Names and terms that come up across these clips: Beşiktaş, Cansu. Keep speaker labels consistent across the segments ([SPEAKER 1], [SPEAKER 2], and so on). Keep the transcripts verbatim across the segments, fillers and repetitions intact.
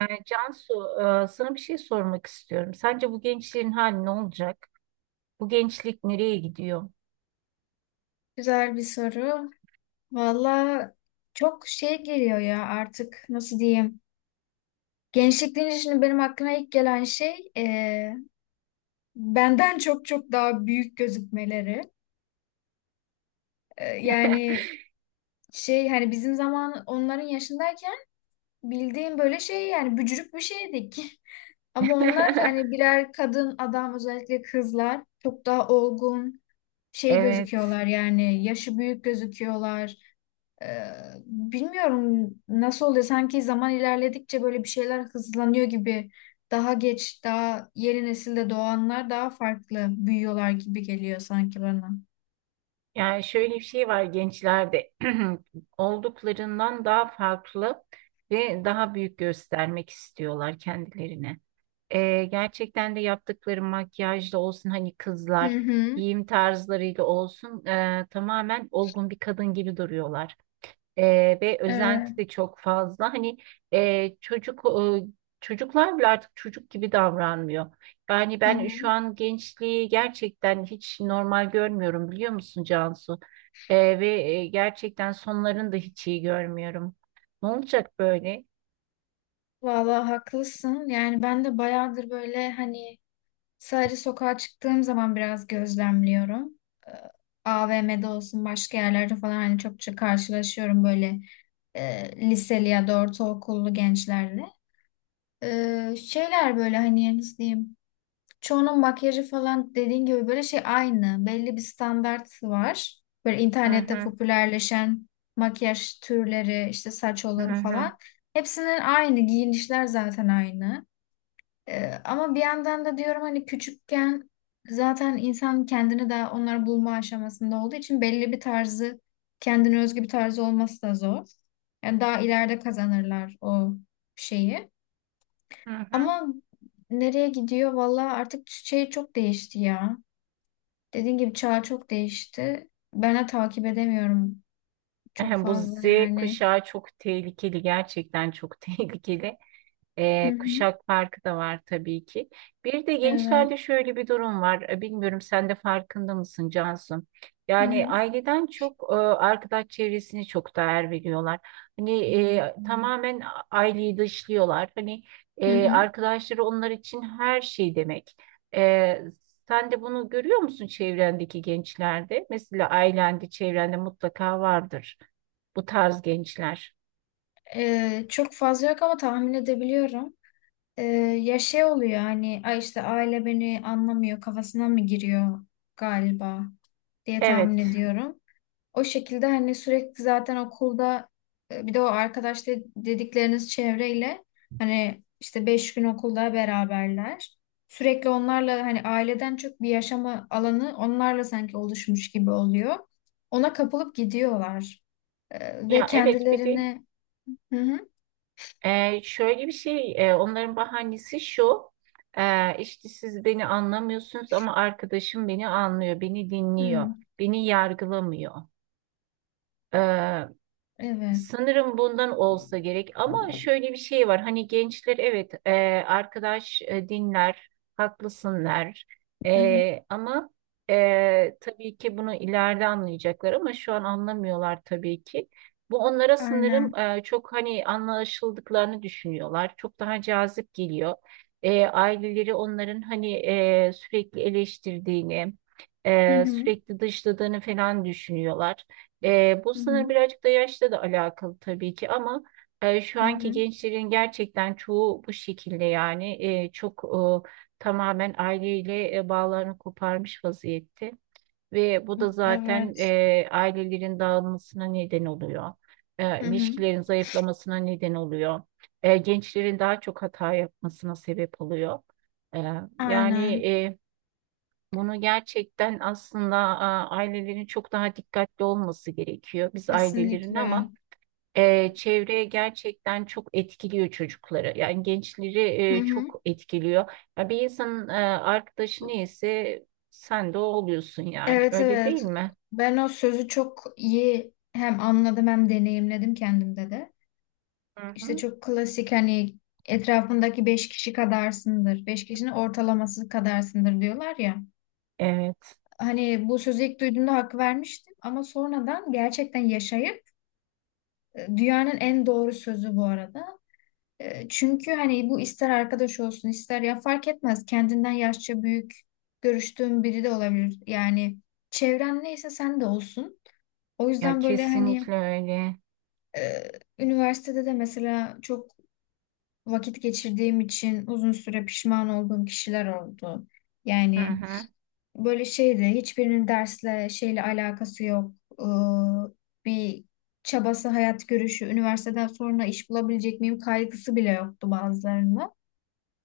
[SPEAKER 1] Yani Cansu, e, sana bir şey sormak istiyorum. Sence bu gençlerin hali ne olacak? Bu gençlik nereye gidiyor?
[SPEAKER 2] Güzel bir soru. Valla çok şey geliyor ya artık nasıl diyeyim. Gençlik deyince şimdi benim aklıma ilk gelen şey e, benden çok çok daha büyük gözükmeleri. E, yani şey hani bizim zaman onların yaşındayken bildiğim böyle şey yani bücürük bir şeydik. Ama onlar hani birer kadın adam özellikle kızlar çok daha olgun şey
[SPEAKER 1] Evet.
[SPEAKER 2] gözüküyorlar yani yaşı büyük gözüküyorlar. Ee, bilmiyorum nasıl oluyor. Sanki zaman ilerledikçe böyle bir şeyler hızlanıyor gibi. Daha geç, daha yeni nesilde doğanlar daha farklı büyüyorlar gibi geliyor sanki bana.
[SPEAKER 1] Yani şöyle bir şey var gençlerde, olduklarından daha farklı ve daha büyük göstermek istiyorlar kendilerini. Ee, gerçekten de yaptıkları makyajla olsun, hani
[SPEAKER 2] Hı
[SPEAKER 1] kızlar
[SPEAKER 2] hı.
[SPEAKER 1] giyim tarzlarıyla olsun, e, tamamen olgun bir kadın gibi duruyorlar. Ee, ve
[SPEAKER 2] Evet.
[SPEAKER 1] özenti de çok fazla. Hani e, çocuk e, çocuklar bile artık çocuk gibi davranmıyor. Yani
[SPEAKER 2] Hı
[SPEAKER 1] ben şu
[SPEAKER 2] hı.
[SPEAKER 1] an gençliği gerçekten hiç normal görmüyorum, biliyor musun Cansu? Ee, ve e, gerçekten sonlarını da hiç iyi görmüyorum. Ne olacak böyle?
[SPEAKER 2] Vallahi haklısın. Yani ben de bayağıdır böyle hani sadece sokağa çıktığım zaman biraz gözlemliyorum. Ee, A V M'de olsun başka yerlerde falan hani çokça karşılaşıyorum böyle e, liseli ya da ortaokullu gençlerle. Ee, şeyler böyle hani nasıl diyeyim çoğunun makyajı falan dediğin gibi böyle şey aynı belli bir standart var böyle
[SPEAKER 1] Hı
[SPEAKER 2] internette
[SPEAKER 1] hı,
[SPEAKER 2] popülerleşen makyaj türleri işte saç
[SPEAKER 1] hı
[SPEAKER 2] olur
[SPEAKER 1] hı,
[SPEAKER 2] falan hepsinin aynı giyinişler zaten aynı. Ee, ama bir yandan da diyorum hani küçükken zaten insan kendini daha onları bulma aşamasında olduğu için belli bir tarzı kendine özgü bir tarzı olması da zor yani daha ileride kazanırlar o şeyi
[SPEAKER 1] hı hı.
[SPEAKER 2] ama nereye gidiyor? Vallahi artık şey çok değişti ya. Dediğin gibi çağ çok değişti. Ben de takip edemiyorum çok
[SPEAKER 1] Bu
[SPEAKER 2] fazla
[SPEAKER 1] ze
[SPEAKER 2] yani.
[SPEAKER 1] kuşağı çok tehlikeli, gerçekten çok tehlikeli.
[SPEAKER 2] Hı
[SPEAKER 1] E,
[SPEAKER 2] hı.
[SPEAKER 1] kuşak farkı da var tabii ki. Bir de
[SPEAKER 2] Evet.
[SPEAKER 1] gençlerde şöyle bir durum var. E, Bilmiyorum, sen de farkında mısın Cansu?
[SPEAKER 2] Hı
[SPEAKER 1] Yani
[SPEAKER 2] hı.
[SPEAKER 1] aileden çok e, arkadaş çevresini çok değer veriyorlar. Hani e, tamamen aileyi dışlıyorlar. Hani
[SPEAKER 2] Hı
[SPEAKER 1] e,
[SPEAKER 2] hı.
[SPEAKER 1] arkadaşları onlar için her şey demek. E, sen de bunu görüyor musun çevrendeki gençlerde? Mesela ailende, çevrende mutlaka vardır bu tarz gençler.
[SPEAKER 2] Ee, çok fazla yok ama tahmin edebiliyorum. Ee, ya şey oluyor hani ay işte aile beni anlamıyor kafasına mı giriyor galiba diye tahmin
[SPEAKER 1] Evet.
[SPEAKER 2] ediyorum. O şekilde hani sürekli zaten okulda e, bir de o arkadaş de- dedikleriniz çevreyle hani işte beş gün okulda beraberler. Sürekli onlarla hani aileden çok bir yaşama alanı onlarla sanki oluşmuş gibi oluyor. Ona kapılıp gidiyorlar. E, ve
[SPEAKER 1] Ya evet, bir de
[SPEAKER 2] kendilerini hı hı,
[SPEAKER 1] Ee, şöyle bir şey, e, onların bahanesi şu, e, işte siz beni anlamıyorsunuz ama arkadaşım beni anlıyor, beni dinliyor,
[SPEAKER 2] hı,
[SPEAKER 1] beni yargılamıyor.
[SPEAKER 2] evet
[SPEAKER 1] Sanırım bundan olsa gerek, ama şöyle bir şey var, hani gençler, evet, e, arkadaş e, dinler, haklısınlar.
[SPEAKER 2] hı hı,
[SPEAKER 1] E, ama e, tabii ki bunu ileride anlayacaklar ama şu an anlamıyorlar tabii ki. Bu onlara
[SPEAKER 2] aynen
[SPEAKER 1] sanırım, e, çok hani anlaşıldıklarını düşünüyorlar, çok daha cazip geliyor. E, aileleri onların hani e, sürekli eleştirdiğini,
[SPEAKER 2] hı
[SPEAKER 1] e,
[SPEAKER 2] hı,
[SPEAKER 1] sürekli dışladığını falan düşünüyorlar. E, bu
[SPEAKER 2] hı hı,
[SPEAKER 1] sınır birazcık da yaşla da alakalı tabii ki, ama e, şu
[SPEAKER 2] hı
[SPEAKER 1] anki
[SPEAKER 2] hı,
[SPEAKER 1] gençlerin gerçekten çoğu bu şekilde, yani e, çok e, tamamen aileyle e, bağlarını koparmış vaziyette, ve bu da zaten
[SPEAKER 2] evet
[SPEAKER 1] e, ailelerin dağılmasına neden oluyor. E,
[SPEAKER 2] hı hı,
[SPEAKER 1] ilişkilerin zayıflamasına neden oluyor. E, gençlerin daha çok hata yapmasına sebep oluyor. E, yani
[SPEAKER 2] aynen
[SPEAKER 1] bunu gerçekten aslında, a, ailelerin çok daha dikkatli olması gerekiyor. Biz ailelerin
[SPEAKER 2] kesinlikle
[SPEAKER 1] ama e, çevreye gerçekten çok etkiliyor çocukları. Yani gençleri
[SPEAKER 2] hı
[SPEAKER 1] e,
[SPEAKER 2] hı.
[SPEAKER 1] çok etkiliyor. Ya bir insanın e, arkadaşı neyse sen de o oluyorsun yani.
[SPEAKER 2] Evet,
[SPEAKER 1] Öyle değil
[SPEAKER 2] evet.
[SPEAKER 1] mi?
[SPEAKER 2] Ben o sözü çok iyi hem anladım hem deneyimledim kendimde de.
[SPEAKER 1] Hı
[SPEAKER 2] İşte
[SPEAKER 1] hı.
[SPEAKER 2] çok klasik hani etrafındaki beş kişi kadarsındır. Beş kişinin ortalaması kadarsındır diyorlar ya.
[SPEAKER 1] Evet.
[SPEAKER 2] Hani bu sözü ilk duyduğumda hak vermiştim ama sonradan gerçekten yaşayıp e, dünyanın en doğru sözü bu arada. E, Çünkü hani bu ister arkadaş olsun ister ya fark etmez kendinden yaşça büyük görüştüğün biri de olabilir. Yani çevren neyse sen de olsun. O
[SPEAKER 1] Ya
[SPEAKER 2] yüzden böyle hani
[SPEAKER 1] kesinlikle öyle.
[SPEAKER 2] e, üniversitede de mesela çok vakit geçirdiğim için uzun süre pişman olduğum kişiler oldu.
[SPEAKER 1] Hı
[SPEAKER 2] Yani
[SPEAKER 1] hı.
[SPEAKER 2] böyle şeydi hiçbirinin dersle şeyle alakası yok. Ee, bir çabası, hayat görüşü, üniversiteden sonra iş bulabilecek miyim kaygısı bile yoktu bazılarında.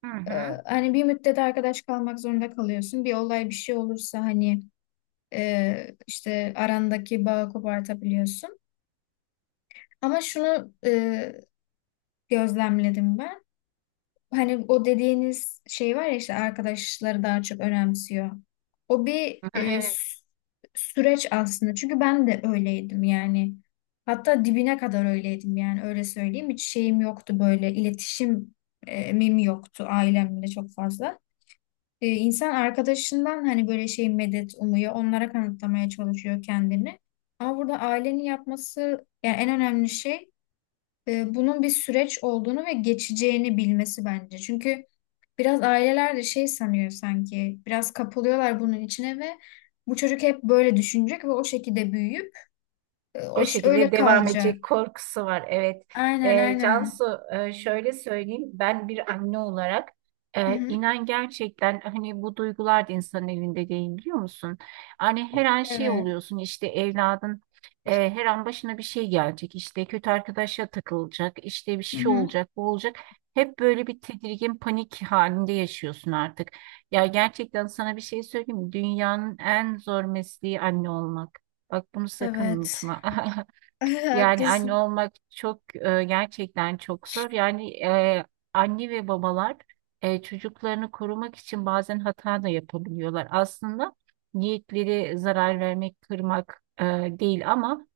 [SPEAKER 1] Hı
[SPEAKER 2] Ee,
[SPEAKER 1] hı.
[SPEAKER 2] hani bir müddet arkadaş kalmak zorunda kalıyorsun. Bir olay bir şey olursa hani e, işte arandaki bağı kopartabiliyorsun. Ama şunu e, gözlemledim ben. Hani o dediğiniz şey var ya işte arkadaşları daha çok önemsiyor. O bir
[SPEAKER 1] Hı hı.
[SPEAKER 2] e,
[SPEAKER 1] Evet.
[SPEAKER 2] sü- süreç aslında. Çünkü ben de öyleydim yani. Hatta dibine kadar öyleydim yani öyle söyleyeyim. Hiç şeyim yoktu böyle iletişim e, mimi yoktu ailemle çok fazla. E, insan arkadaşından hani böyle şey medet umuyor. Onlara kanıtlamaya çalışıyor kendini. Ama burada ailenin yapması yani en önemli şey e, bunun bir süreç olduğunu ve geçeceğini bilmesi bence. Çünkü biraz aileler de şey sanıyor sanki, biraz kapılıyorlar bunun içine ve bu çocuk hep böyle düşünecek ve o şekilde büyüyüp e,
[SPEAKER 1] O
[SPEAKER 2] o ş-
[SPEAKER 1] şekilde
[SPEAKER 2] öyle
[SPEAKER 1] devam
[SPEAKER 2] kalacak.
[SPEAKER 1] edecek korkusu var. Evet.
[SPEAKER 2] Aynen
[SPEAKER 1] Ee,
[SPEAKER 2] aynen.
[SPEAKER 1] Cansu, e, şöyle söyleyeyim. Ben bir anne olarak
[SPEAKER 2] Hı
[SPEAKER 1] e,
[SPEAKER 2] hı.
[SPEAKER 1] inan gerçekten, hani bu duygular da insanın elinde değil, biliyor musun? Hani her an şey
[SPEAKER 2] Evet.
[SPEAKER 1] oluyorsun, işte evladın e, her an başına bir şey gelecek. İşte kötü arkadaşa takılacak. İşte bir
[SPEAKER 2] Hı
[SPEAKER 1] şey
[SPEAKER 2] hı.
[SPEAKER 1] olacak, bu olacak. Hep böyle bir tedirgin panik halinde yaşıyorsun artık. Ya gerçekten sana bir şey söyleyeyim mi? Dünyanın en zor mesleği anne olmak. Bak bunu sakın
[SPEAKER 2] Evet.
[SPEAKER 1] unutma. Yani anne
[SPEAKER 2] Haklısın.
[SPEAKER 1] olmak çok, e, gerçekten çok zor. Yani e, anne ve babalar e, çocuklarını korumak için bazen hata da yapabiliyorlar. Aslında niyetleri zarar vermek, kırmak e, değil, ama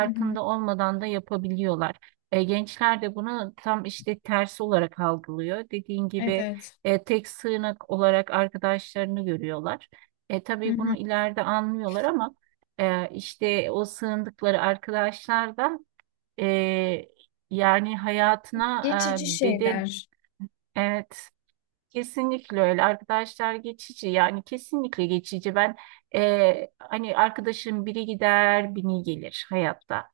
[SPEAKER 2] Hı hı.
[SPEAKER 1] olmadan da yapabiliyorlar. E, gençler de bunu tam işte tersi olarak algılıyor. Dediğin gibi
[SPEAKER 2] Evet.
[SPEAKER 1] e, tek sığınak olarak arkadaşlarını görüyorlar. E,
[SPEAKER 2] Hı
[SPEAKER 1] tabii
[SPEAKER 2] hı.
[SPEAKER 1] bunu ileride anlıyorlar, ama ee, işte o sığındıkları arkadaşlardan, e, yani hayatına
[SPEAKER 2] Geçici
[SPEAKER 1] e, beden,
[SPEAKER 2] şeyler.
[SPEAKER 1] evet, kesinlikle öyle, arkadaşlar geçici yani, kesinlikle geçici. Ben e, hani arkadaşım biri gider biri gelir hayatta.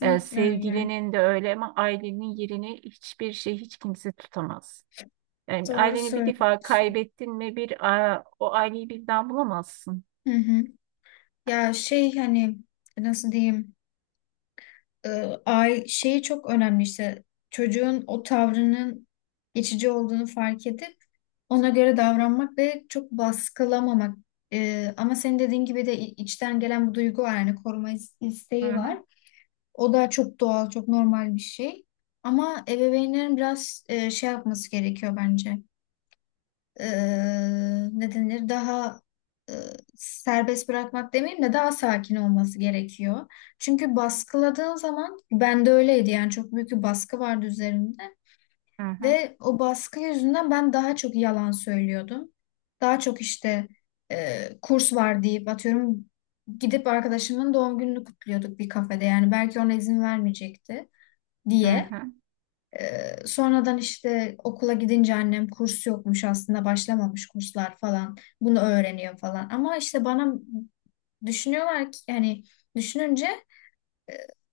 [SPEAKER 1] E,
[SPEAKER 2] öyle.
[SPEAKER 1] sevgilinin de öyle, ama ailenin yerini hiçbir şey, hiç kimse tutamaz. Yani
[SPEAKER 2] Doğru
[SPEAKER 1] aileni bir defa
[SPEAKER 2] söylüyorsun.
[SPEAKER 1] kaybettin mi, bir a, o aileyi birden bulamazsın.
[SPEAKER 2] Hı hı. Ya şey hani nasıl diyeyim? e, ay şeyi çok önemli işte çocuğun o tavrının geçici olduğunu fark edip ona göre davranmak ve çok baskılamamak. E, ama senin dediğin gibi de i- içten gelen bu duygu var yani koruma is-
[SPEAKER 1] Hı
[SPEAKER 2] isteği
[SPEAKER 1] hı,
[SPEAKER 2] var. O da çok doğal, çok normal bir şey. Ama ebeveynlerin biraz e, şey yapması gerekiyor bence, e, ne denir daha e, serbest bırakmak demeyeyim de daha sakin olması gerekiyor. Çünkü baskıladığın zaman ben de öyleydi yani çok büyük bir baskı vardı üzerimde
[SPEAKER 1] hı hı,
[SPEAKER 2] ve o baskı yüzünden ben daha çok yalan söylüyordum. Daha çok işte e, kurs var deyip atıyorum gidip arkadaşımın doğum gününü kutluyorduk bir kafede yani belki ona izin vermeyecekti
[SPEAKER 1] hı
[SPEAKER 2] diye.
[SPEAKER 1] hı.
[SPEAKER 2] Ee, sonradan işte okula gidince annem kurs yokmuş aslında başlamamış kurslar falan bunu öğreniyor falan. Ama işte bana düşünüyorlar ki yani düşününce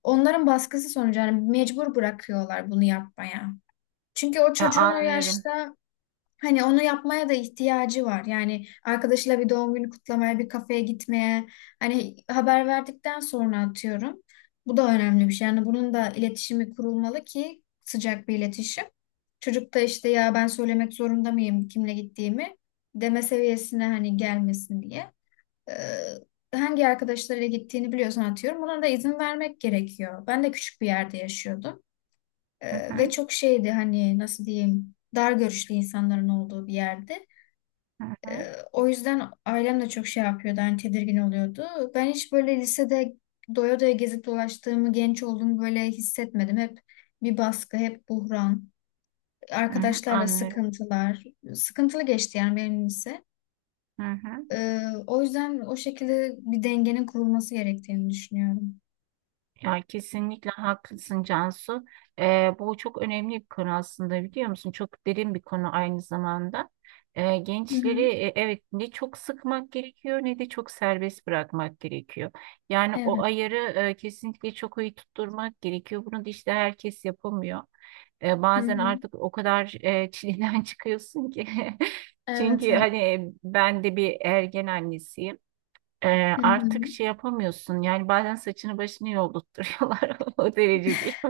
[SPEAKER 2] onların baskısı sonucu yani mecbur bırakıyorlar bunu yapmaya. Çünkü o
[SPEAKER 1] Ya,
[SPEAKER 2] çocuğun o
[SPEAKER 1] anlıyorum.
[SPEAKER 2] yaşta hani onu yapmaya da ihtiyacı var. Yani arkadaşıyla bir doğum günü kutlamaya, bir kafeye gitmeye, hani haber verdikten sonra atıyorum. Bu da önemli bir şey. Yani bunun da iletişimi kurulmalı ki sıcak bir iletişim. Çocuk da işte ya ben söylemek zorunda mıyım kimle gittiğimi deme seviyesine hani gelmesin diye. Ee, hangi arkadaşlarıyla gittiğini biliyorsan atıyorum. Buna da izin vermek gerekiyor. Ben de küçük bir yerde yaşıyordum.
[SPEAKER 1] Hı
[SPEAKER 2] Ee, ve
[SPEAKER 1] hı.
[SPEAKER 2] çok şeydi hani nasıl diyeyim dar görüşlü insanların olduğu bir yerde.
[SPEAKER 1] Hı
[SPEAKER 2] Ee,
[SPEAKER 1] hı,
[SPEAKER 2] o yüzden ailem de çok şey yapıyordu, hani tedirgin oluyordu. Ben hiç böyle lisede doya doya gezip dolaştığımı, genç olduğumu böyle hissetmedim. Hep bir baskı, hep buhran,
[SPEAKER 1] hı hı,
[SPEAKER 2] arkadaşlarla
[SPEAKER 1] anlıyorum.
[SPEAKER 2] sıkıntılar. Sıkıntılı geçti yani benim lise.
[SPEAKER 1] Hı hı.
[SPEAKER 2] Ee, o yüzden o şekilde bir dengenin kurulması gerektiğini düşünüyorum.
[SPEAKER 1] Ya kesinlikle haklısın Cansu. Ee, bu çok önemli bir konu aslında, biliyor musun? Çok derin bir konu aynı zamanda. Ee,
[SPEAKER 2] Hı
[SPEAKER 1] gençleri
[SPEAKER 2] hı.
[SPEAKER 1] e, evet, ne çok sıkmak gerekiyor ne de çok serbest bırakmak gerekiyor. Yani o
[SPEAKER 2] Evet.
[SPEAKER 1] ayarı e, kesinlikle çok iyi tutturmak gerekiyor. Bunu da işte herkes yapamıyor. Ee,
[SPEAKER 2] Hı
[SPEAKER 1] bazen
[SPEAKER 2] hı.
[SPEAKER 1] artık o kadar e, çileden çıkıyorsun ki.
[SPEAKER 2] Evet,
[SPEAKER 1] Çünkü
[SPEAKER 2] evet.
[SPEAKER 1] hani ben de bir ergen annesiyim. Ee,
[SPEAKER 2] Hı hı.
[SPEAKER 1] artık şey yapamıyorsun. Yani bazen saçını başını yoldurtturuyorlar, o derece değil.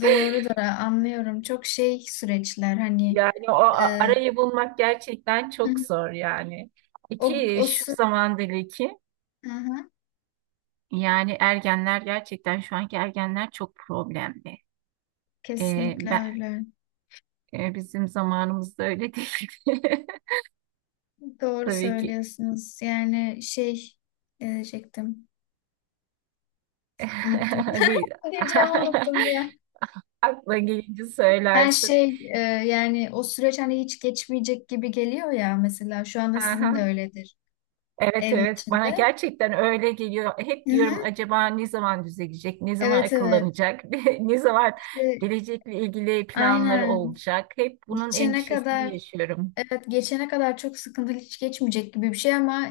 [SPEAKER 2] Doğrudur, anlıyorum. Çok şey süreçler hani
[SPEAKER 1] Yani o a-
[SPEAKER 2] e,
[SPEAKER 1] arayı bulmak gerçekten
[SPEAKER 2] hı
[SPEAKER 1] çok
[SPEAKER 2] hı.
[SPEAKER 1] zor yani.
[SPEAKER 2] o,
[SPEAKER 1] İki
[SPEAKER 2] o
[SPEAKER 1] şu
[SPEAKER 2] sü-
[SPEAKER 1] zamandaki,
[SPEAKER 2] Hı hı.
[SPEAKER 1] yani ergenler, gerçekten şu anki ergenler çok problemli. Ee,
[SPEAKER 2] Kesinlikle
[SPEAKER 1] ben,
[SPEAKER 2] öyle.
[SPEAKER 1] e, bizim zamanımızda öyle değildi.
[SPEAKER 2] Doğru
[SPEAKER 1] Tabii ki.
[SPEAKER 2] söylüyorsunuz. Yani şey ne diyecektim. Unuttum.
[SPEAKER 1] Hani,
[SPEAKER 2] Ne diyeceğimi unuttum ya.
[SPEAKER 1] aklına gelince
[SPEAKER 2] Her
[SPEAKER 1] söylersin.
[SPEAKER 2] şey e, yani o süreç hani hiç geçmeyecek gibi geliyor ya mesela. Şu anda sizin de
[SPEAKER 1] Aha.
[SPEAKER 2] öyledir
[SPEAKER 1] Evet
[SPEAKER 2] evin
[SPEAKER 1] evet, bana
[SPEAKER 2] içinde.
[SPEAKER 1] gerçekten öyle geliyor. Hep diyorum,
[SPEAKER 2] Hı-hı.
[SPEAKER 1] acaba ne zaman düzelecek, ne zaman
[SPEAKER 2] Evet, evet.
[SPEAKER 1] akıllanacak, ne zaman
[SPEAKER 2] İşte
[SPEAKER 1] gelecekle ilgili planları
[SPEAKER 2] aynen.
[SPEAKER 1] olacak. Hep bunun
[SPEAKER 2] Geçene
[SPEAKER 1] endişesini
[SPEAKER 2] kadar
[SPEAKER 1] yaşıyorum.
[SPEAKER 2] evet geçene kadar çok sıkıntılı hiç geçmeyecek gibi bir şey ama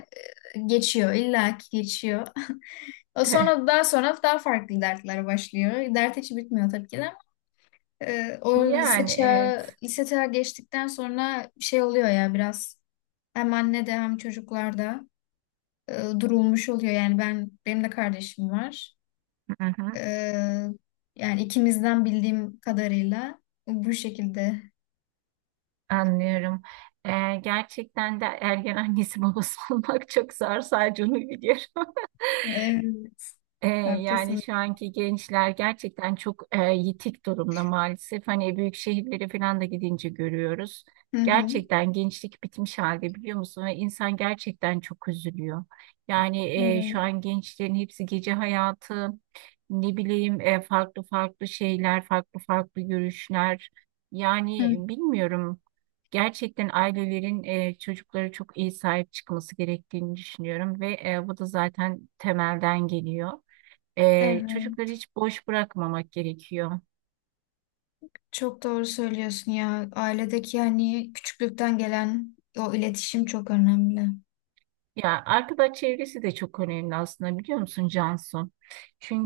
[SPEAKER 2] e, geçiyor. İlla ki geçiyor. O sonra daha sonra daha farklı dertler başlıyor. Dert hiç bitmiyor tabii ki de. Ee, o lise
[SPEAKER 1] Yani evet.
[SPEAKER 2] çağı, lise çağı geçtikten sonra bir şey oluyor ya biraz hem annede hem çocuklarda e, durulmuş oluyor. Yani ben benim de kardeşim var.
[SPEAKER 1] Hı hı,
[SPEAKER 2] Ee, yani ikimizden bildiğim kadarıyla bu şekilde.
[SPEAKER 1] anlıyorum. Ee, gerçekten de ergen annesi babası olmak çok zor, sadece onu biliyorum.
[SPEAKER 2] Evet,
[SPEAKER 1] E, yani
[SPEAKER 2] haklısın.
[SPEAKER 1] şu anki gençler gerçekten çok e, yitik durumda maalesef. Hani büyük şehirlere falan da gidince görüyoruz.
[SPEAKER 2] Hı hı.
[SPEAKER 1] Gerçekten gençlik bitmiş halde, biliyor musun? Ve insan gerçekten çok üzülüyor. Yani e,
[SPEAKER 2] Evet.
[SPEAKER 1] şu an gençlerin hepsi gece hayatı, ne bileyim, e, farklı farklı şeyler, farklı farklı görüşler.
[SPEAKER 2] Hı.
[SPEAKER 1] Yani bilmiyorum. Gerçekten ailelerin e, çocuklara çok iyi sahip çıkması gerektiğini düşünüyorum, ve e, bu da zaten temelden geliyor. Ee, çocukları
[SPEAKER 2] Evet.
[SPEAKER 1] hiç boş bırakmamak gerekiyor.
[SPEAKER 2] Çok doğru söylüyorsun ya. Ailedeki yani küçüklükten gelen o iletişim çok önemli.
[SPEAKER 1] Ya arkadaş çevresi de çok önemli aslında, biliyor musun Cansu?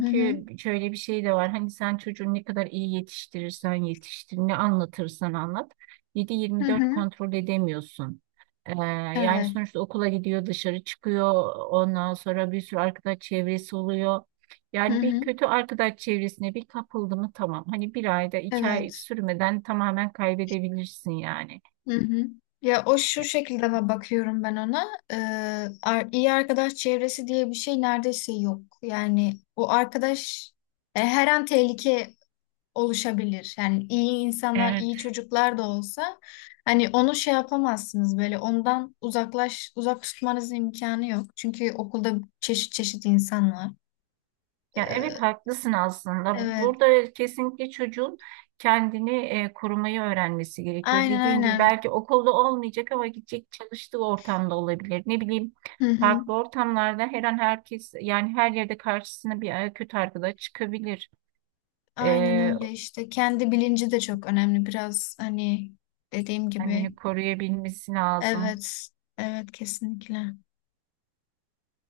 [SPEAKER 2] Hı hı.
[SPEAKER 1] şöyle bir şey de var. Hani sen çocuğu ne kadar iyi yetiştirirsen yetiştir, ne anlatırsan anlat.
[SPEAKER 2] Hı
[SPEAKER 1] yedi yirmi dört
[SPEAKER 2] hı.
[SPEAKER 1] kontrol edemiyorsun. Ee, yani
[SPEAKER 2] Evet.
[SPEAKER 1] sonuçta okula gidiyor, dışarı çıkıyor. Ondan sonra bir sürü arkadaş çevresi oluyor.
[SPEAKER 2] Hı
[SPEAKER 1] Yani
[SPEAKER 2] hı.
[SPEAKER 1] bir kötü arkadaş çevresine bir kapıldı mı tamam. Hani bir ayda iki ay
[SPEAKER 2] Evet.
[SPEAKER 1] sürmeden tamamen kaybedebilirsin yani.
[SPEAKER 2] Hı hı. Ya o şu
[SPEAKER 1] E,
[SPEAKER 2] şekilde ba- bakıyorum ben ona. Ee, ar- iyi arkadaş çevresi diye bir şey neredeyse yok. Yani o arkadaş e, her an tehlike oluşabilir. Yani iyi insanlar,
[SPEAKER 1] Evet.
[SPEAKER 2] iyi çocuklar da olsa hani onu şey yapamazsınız böyle ondan uzaklaş uzak tutmanız imkanı yok. Çünkü okulda çeşit çeşit insan var.
[SPEAKER 1] Ya evet,
[SPEAKER 2] Ee,
[SPEAKER 1] haklısın aslında.
[SPEAKER 2] evet.
[SPEAKER 1] Burada kesinlikle çocuğun kendini e, korumayı öğrenmesi gerekiyor.
[SPEAKER 2] Aynen
[SPEAKER 1] Dediğin gibi
[SPEAKER 2] aynen.
[SPEAKER 1] belki okulda olmayacak ama gidecek, çalıştığı ortamda olabilir. Ne bileyim,
[SPEAKER 2] Hı hı.
[SPEAKER 1] farklı ortamlarda her an, herkes yani her yerde karşısına bir e, kötü arkadaş çıkabilir.
[SPEAKER 2] Aynen
[SPEAKER 1] E,
[SPEAKER 2] öyle işte. Kendi bilinci de çok önemli. Biraz hani dediğim gibi.
[SPEAKER 1] kendini koruyabilmesi lazım.
[SPEAKER 2] Evet. Evet, kesinlikle.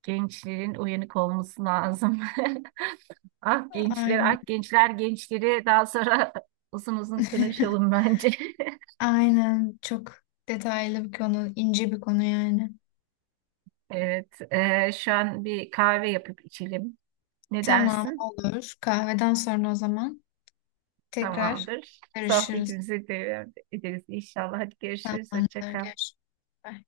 [SPEAKER 1] Gençlerin uyanık olması lazım. Ah gençler,
[SPEAKER 2] Aynen.
[SPEAKER 1] ah gençler, gençleri daha sonra uzun uzun konuşalım bence.
[SPEAKER 2] Aynen. Çok detaylı bir konu. İnce bir konu yani.
[SPEAKER 1] Evet, e, şu an bir kahve yapıp içelim. Ne
[SPEAKER 2] Tamam,
[SPEAKER 1] dersin?
[SPEAKER 2] olur. Kahveden sonra o zaman tekrar
[SPEAKER 1] Tamamdır.
[SPEAKER 2] görüşürüz.
[SPEAKER 1] Sohbetimizi devam ederiz inşallah. Hadi görüşürüz. Hoşça
[SPEAKER 2] Tamamdır.
[SPEAKER 1] kal.
[SPEAKER 2] Görüşürüz. Bye.